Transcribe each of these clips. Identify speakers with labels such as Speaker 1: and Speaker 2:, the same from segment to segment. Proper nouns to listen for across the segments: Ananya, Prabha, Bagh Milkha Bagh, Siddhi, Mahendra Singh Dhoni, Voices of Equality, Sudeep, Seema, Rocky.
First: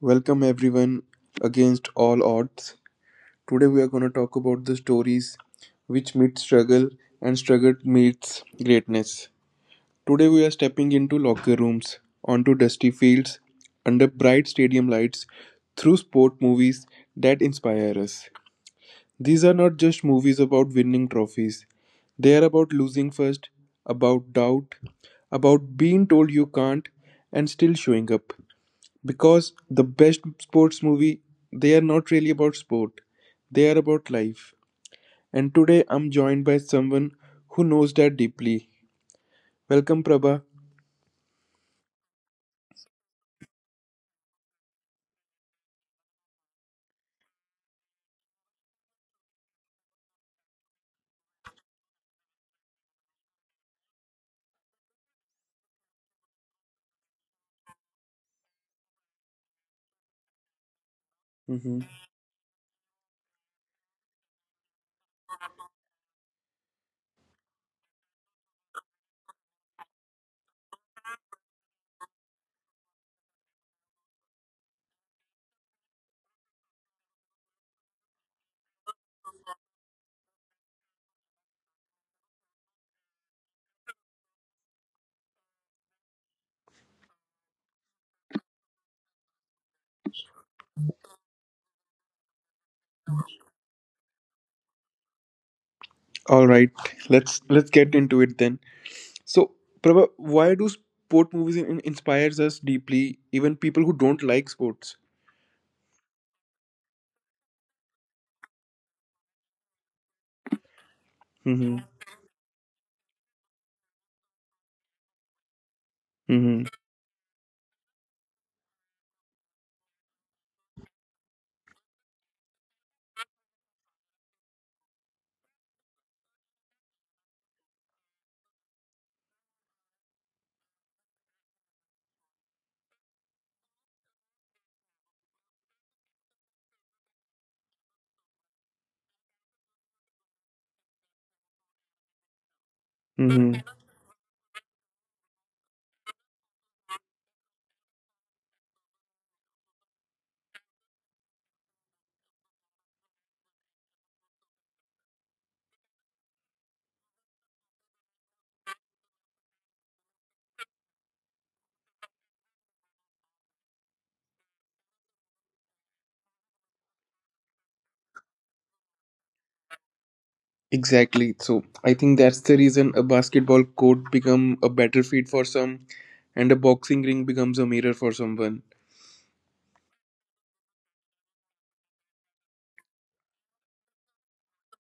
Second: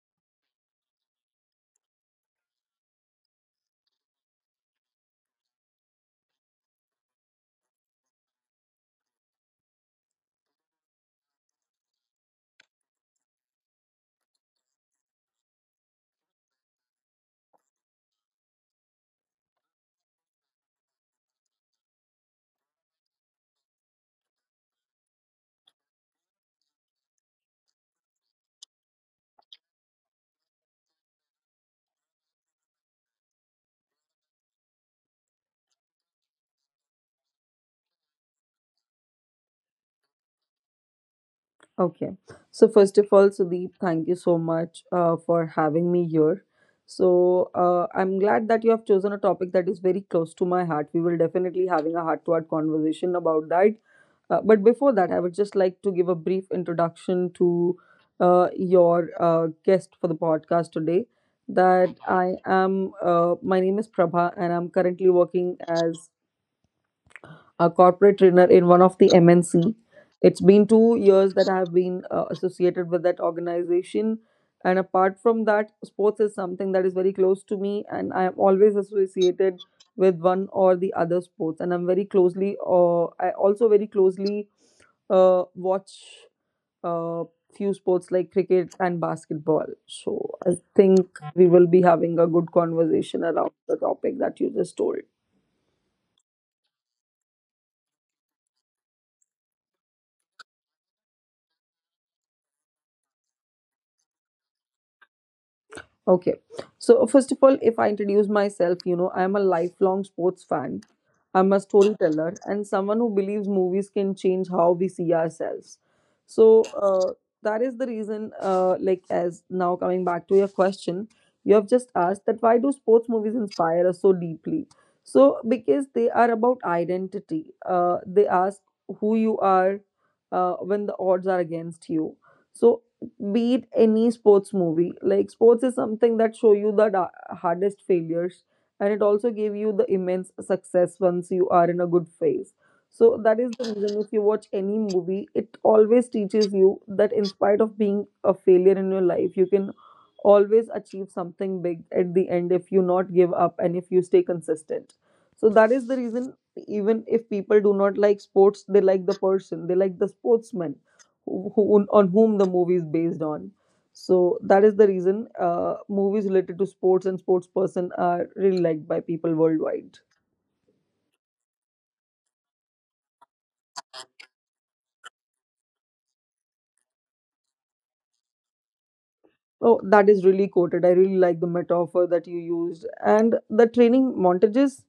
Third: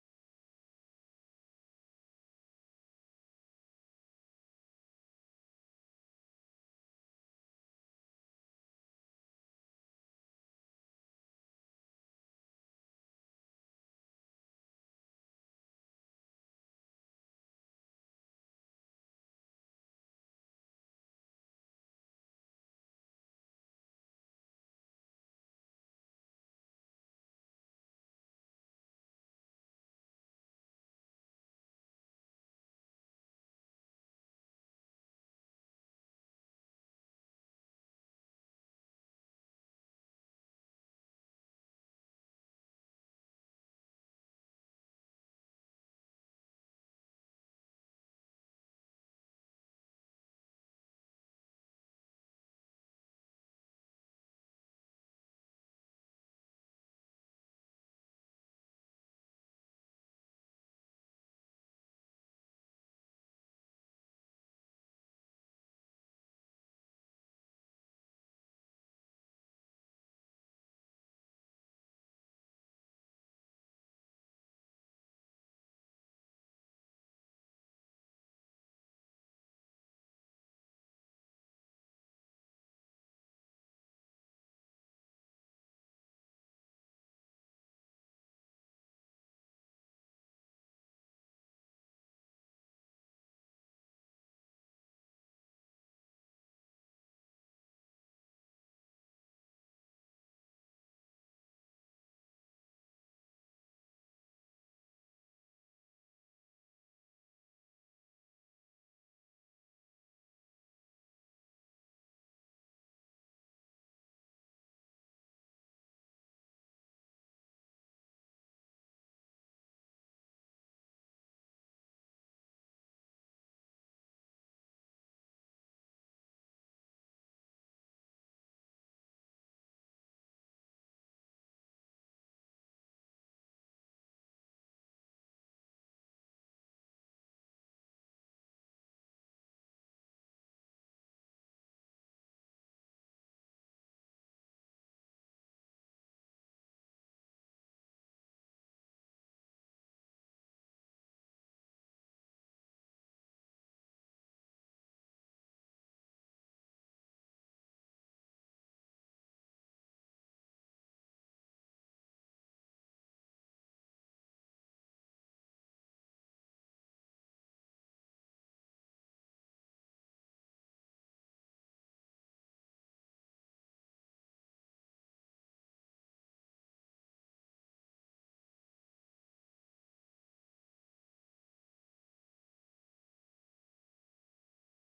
Speaker 1: Welcome, everyone. Against all odds, today we are going to talk about the stories which meet struggle and struggle meets greatness. Today we are stepping into locker rooms, onto dusty fields, under bright stadium lights, through sport movies that inspire us. These are not just movies about winning trophies. They are about losing first, about doubt, about being told you can't and still showing up. Because the best sports movie, they are not really about sport, they are about life. And today I'm joined by someone who knows that deeply. Welcome, Prabha.
Speaker 2: Okay. So first of all, Sudeep, thank you so much for having me here. So I'm glad that you have chosen a topic that is very close to my heart. We will definitely having a heart-to-heart conversation about that. But before that, I would just like to give a brief introduction to your guest for the podcast today.
Speaker 1: Hmm.
Speaker 2: That I am. My name is Prabha, and I'm currently working as a corporate trainer in one of the MNC. It's been 2 years that I've been associated with that organization. And apart from that, sports is something that is very close to me, and I am always associated with one or the other sports. And I'm very closely, I also very closely watch uh, few sports like cricket and basketball. So I think we will be having a good conversation around the topic that you just told.
Speaker 1: All right, let's get into it then. So, Prabha, why do sport movies inspires us deeply, even people who don't like sports?
Speaker 2: Okay. So, first of all, if I introduce myself, you know, I'm a lifelong sports fan. I'm a
Speaker 1: Mm-hmm.
Speaker 2: storyteller and someone who believes movies can change how we see ourselves. So,
Speaker 1: Mm-hmm.
Speaker 2: that is the reason, like, as now coming back to your question, you have just asked that why do sports movies inspire us so deeply? So, because they are about identity, they ask who you are when the odds are against you. So, beat any sports movie. Like sports is something that show you the hardest failures, and it also give you the immense success once you are in a good phase. So that is
Speaker 1: Mm-hmm.
Speaker 2: the reason if you watch any movie, it always teaches you that in spite of being a failure in your life, you can always achieve something big at the end if you not give up and if you stay consistent. So that is the reason even if people do not like sports, they like the person, they like the sportsman on whom the movie is based on. So that is the reason movies related to sports and sports person are really liked by people worldwide.
Speaker 1: Exactly. So I think that's the reason a basketball court become a battlefield for some, and a boxing ring becomes a mirror for someone.
Speaker 2: Oh, that is really quoted. I really like the metaphor that you used. And the training montages,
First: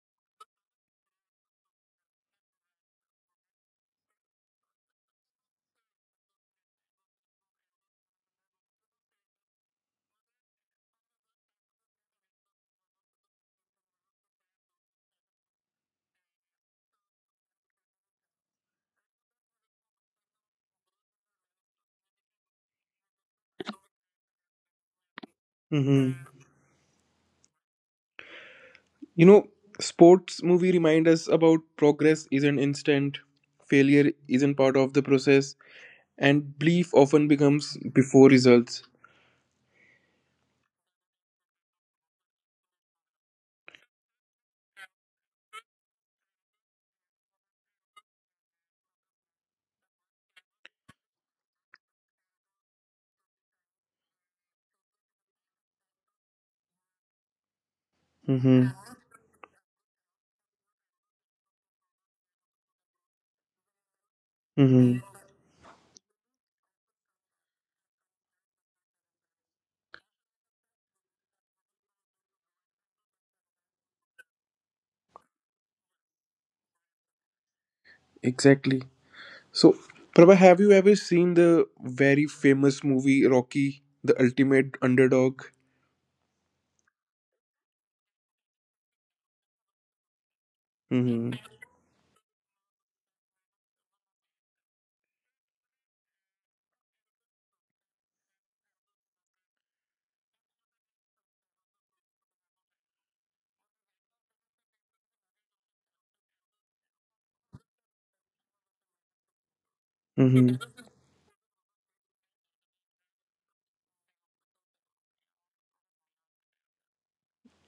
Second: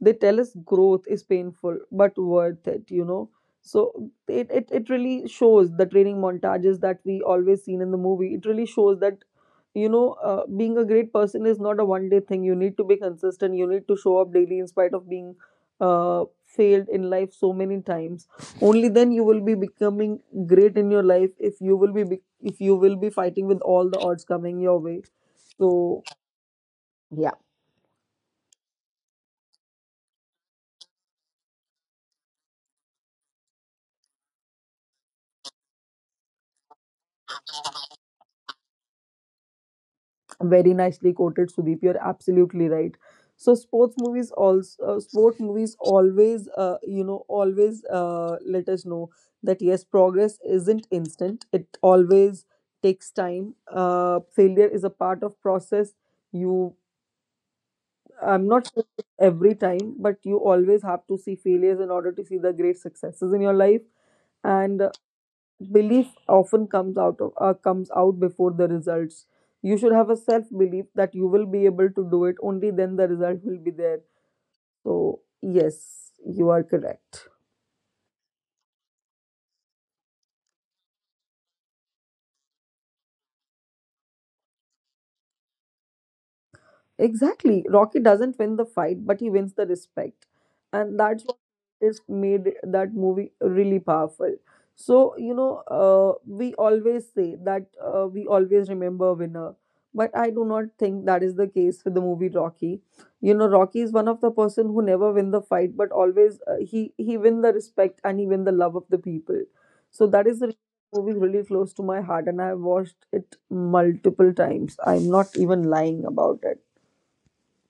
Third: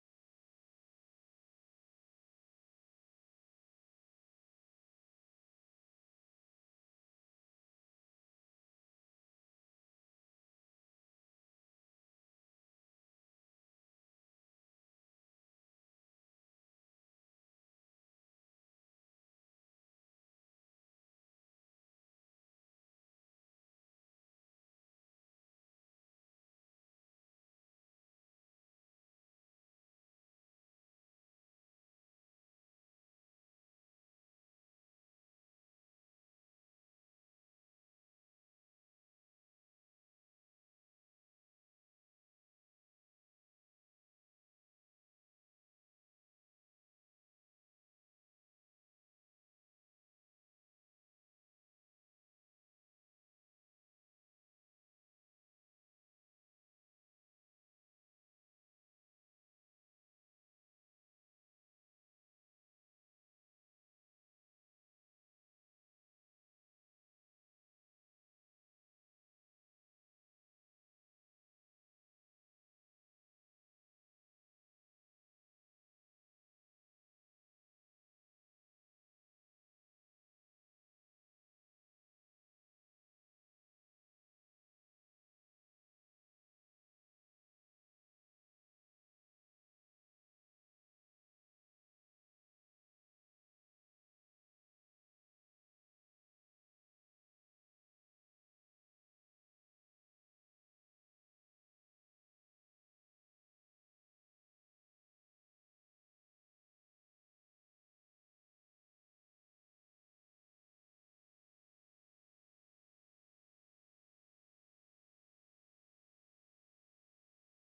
Speaker 2: they tell us growth is painful but worth it, you know. So it really shows the training montages that we always seen in the movie. It really shows that, you know, being a great person is not a one day thing. You need to be consistent. You need to show up daily in spite of being failed in life so many times. Only then you will be becoming great in your life if you will be fighting with all the odds coming your way. So,
Speaker 1: Hmm.
Speaker 2: yeah,
Speaker 1: You know, sports movie remind us about progress isn't instant, failure isn't part of the process, and belief often becomes before results.
Speaker 2: very nicely quoted, Sudeep. You're absolutely right. So, sports movies also, sport movies always, you know, always let us know that yes, progress isn't instant. It always takes time. Failure is a part of process. You, I'm not
Speaker 1: Mm-hmm.
Speaker 2: saying it's every time, but you always have to see failures in order to see the great successes in your life. And
Speaker 1: Mm-hmm.
Speaker 2: belief often comes out of comes out before the results. You should have a self belief that you will be able to do it, only then the result will be there. So yes, you are correct.
Speaker 1: Exactly. So, Prabha, have you ever seen the very famous movie Rocky, the ultimate underdog?
Speaker 2: Exactly. Rocky doesn't win the fight, but he wins the respect. And that's
Speaker 1: Mm-hmm.
Speaker 2: what is made that movie really powerful. So, you know, we always remember a winner. But I do not think that is the case with the movie Rocky. You know, Rocky is one of the person who never win the fight, but always he win the respect and he win the love of the people. So that is the reason
Speaker 1: Mm-hmm.
Speaker 2: the movie is really close to my heart, and I have watched it multiple times. I'm not even lying about it.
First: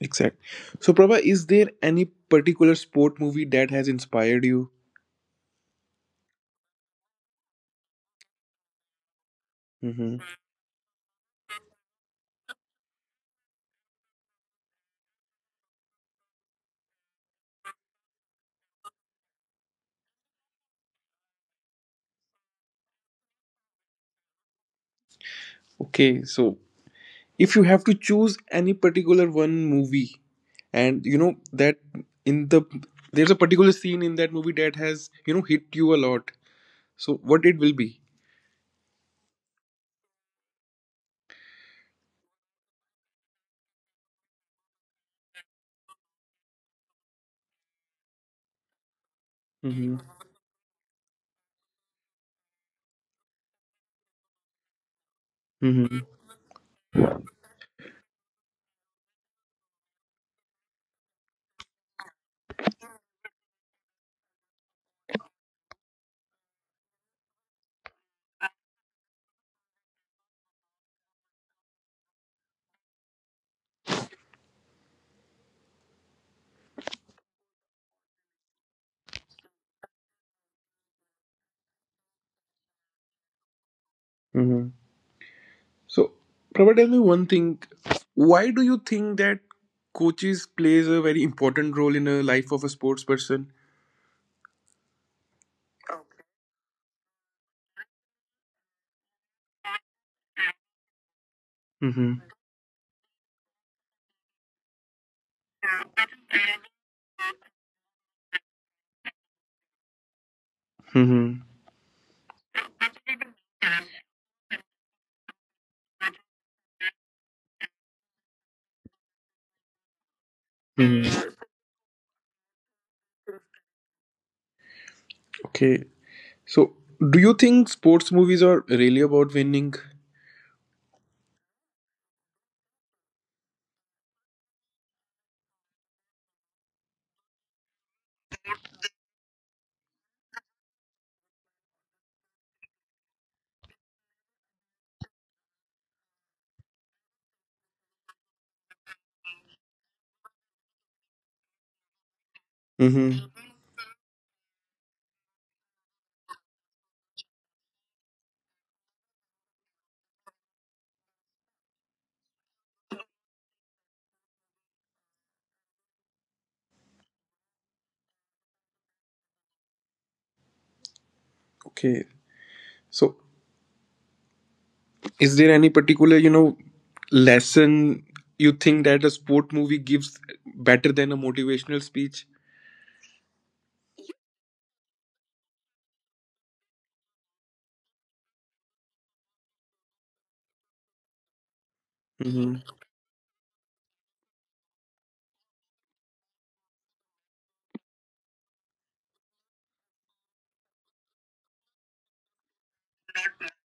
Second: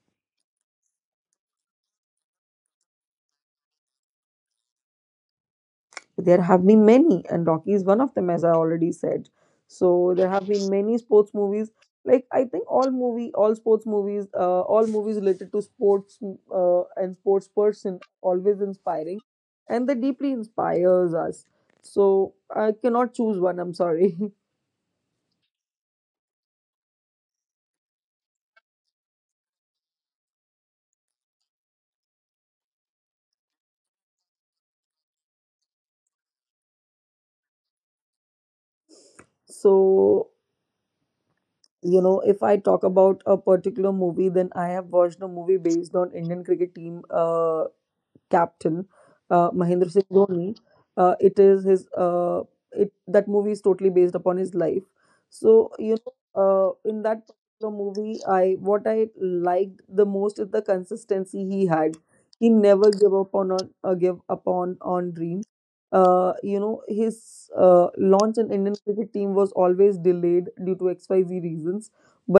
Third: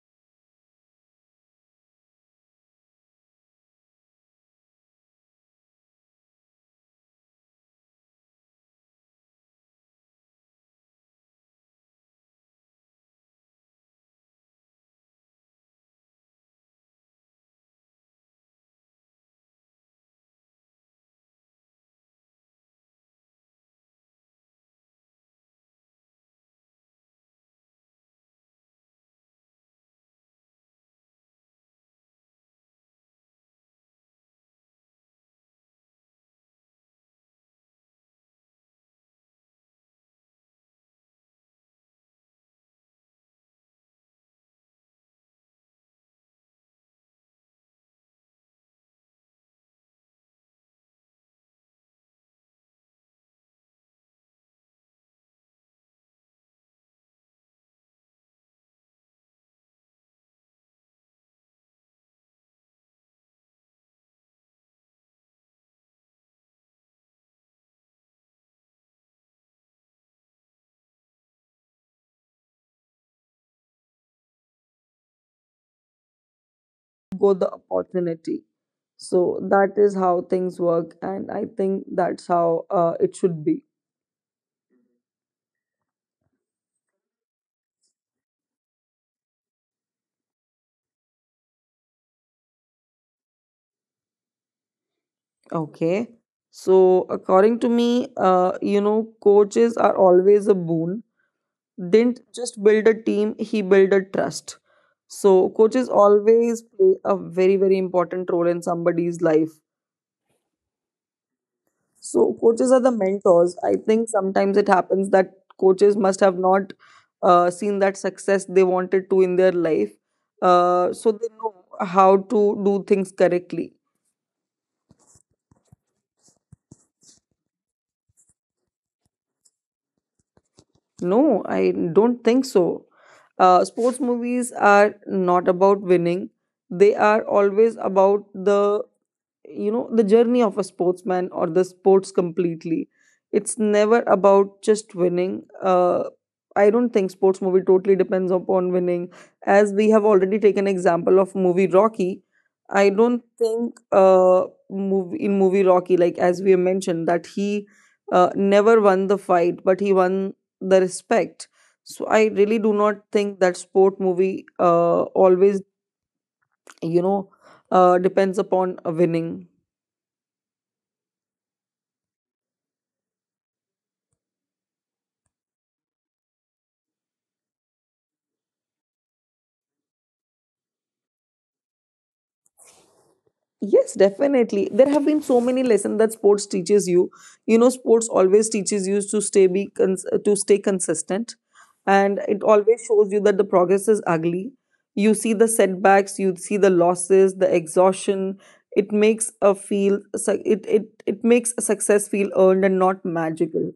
Speaker 1: Exact. So, Prabha, is there any particular sport movie that has inspired you?
Speaker 2: There have been many, and Rocky is one of them, as I already said. So
Speaker 1: Mm-hmm.
Speaker 2: there have been many sports movies. Like I think all sports movies, all movies related to sports and sports person always inspiring, and they deeply inspires us. So I cannot choose one. I'm sorry.
Speaker 1: Okay, so if you have to choose any particular one movie and you know that in the there's a particular scene in that movie that has hit you a lot, so what it will be?
Speaker 2: So you know, if I talk about a particular movie, then I have watched a movie based on Indian cricket team. Captain Mahendra
Speaker 1: Mm-hmm.
Speaker 2: Singh Dhoni. Uh, it is his uh, it that movie is totally based upon his life. So you
Speaker 1: Mm-hmm.
Speaker 2: know, in that particular movie, I what I liked the most is the consistency he had. He never gave up on give up on dreams. You know, his launch in Indian cricket team was always delayed due to XYZ reasons.
Speaker 3: Go the opportunity. So that is how things work, and I think that's how it should be.
Speaker 1: Mm-hmm. So, Prabha, tell me one thing: why do you think that coaches plays a very important role in a life of a sports person?
Speaker 3: Okay. So according to me, coaches are always a boon. Didn't
Speaker 1: Mm-hmm.
Speaker 3: just build a team; he built a trust. So coaches always play a very important role in somebody's life.
Speaker 1: Mm-hmm.
Speaker 3: So coaches are the mentors. I think sometimes it happens that coaches must have not seen that success they wanted to in their life, so they
Speaker 1: Mm-hmm.
Speaker 3: know how to do things correctly.
Speaker 1: Okay, so do you think sports movies are really about winning?
Speaker 3: No, I don't think so. Sports movies are not about winning. They are always about the, the journey of a sportsman or the sports completely. It's never about just winning. I don't think sports movie totally depends upon winning, as we have already taken example of movie Rocky. I don't
Speaker 1: Mm-hmm.
Speaker 3: think in movie Rocky, like as we have mentioned that he never won the fight but he won the respect. So I really do not think that sport movie always, you know depends upon a winning.
Speaker 1: Okay, so is there any particular, lesson you think that a sport movie gives better than a motivational speech?
Speaker 3: Yes, definitely. There have been so many lessons that sports teaches you. You know, sports always teaches you to stay to stay consistent, and it
Speaker 1: Hmm.
Speaker 3: always shows you that the progress is ugly. You see the setbacks, you see the losses, the exhaustion. It makes success feel earned and not magical.